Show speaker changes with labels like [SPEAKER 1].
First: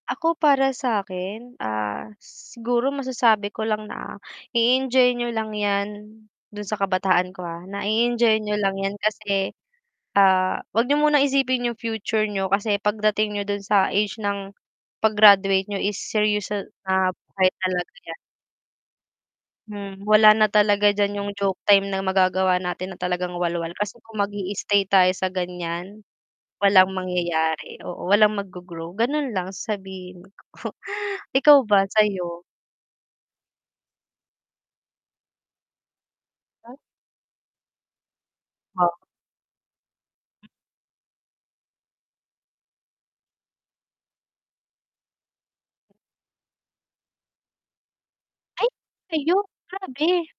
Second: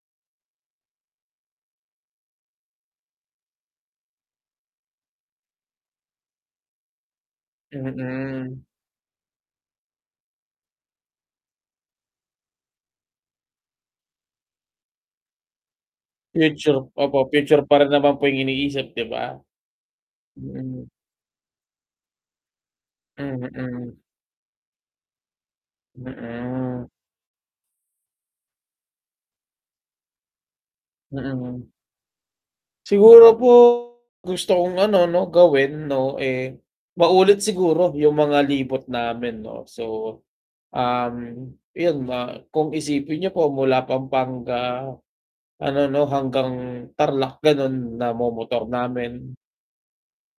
[SPEAKER 1] Ako para sa akin, ah, siguro masasabi ko lang na i-enjoy niyo lang yan dun sa kabataan ko, ah, na i-enjoy niyo
[SPEAKER 2] Mm.
[SPEAKER 1] lang yan kasi, ah, wag niyo muna isipin yung future niyo kasi pagdating niyo dun sa age ng pag-graduate niyo is seryoso,
[SPEAKER 2] Future,
[SPEAKER 1] ah,
[SPEAKER 2] opo,
[SPEAKER 1] hay
[SPEAKER 2] future pa rin
[SPEAKER 1] talaga
[SPEAKER 2] naman
[SPEAKER 1] yan.
[SPEAKER 2] po yung iniisip, 'di ba?
[SPEAKER 1] Hmm, wala na
[SPEAKER 2] Mm.
[SPEAKER 1] talaga diyan yung joke time na magagawa natin na talagang walwal,
[SPEAKER 2] Mm.
[SPEAKER 1] kasi kung mag-i-stay tayo sa ganyan, walang
[SPEAKER 2] Mhm.
[SPEAKER 1] mangyayari, oo. Walang mag-go-grow, ganon lang sasabihin ko. Ikaw
[SPEAKER 2] Mm.
[SPEAKER 1] ba sa'yo?
[SPEAKER 2] Siguro po, gusto kong ano 'no gawin 'no, eh,
[SPEAKER 1] Ha?
[SPEAKER 2] maulit siguro yung mga libot
[SPEAKER 1] O
[SPEAKER 2] namin 'no. So, um yon, ma kung isipin niyo po mula Pampanga ano 'no, hanggang Tarlac ganon, namomotor
[SPEAKER 1] Ay,
[SPEAKER 2] namin.
[SPEAKER 1] sa'yo? Grabe.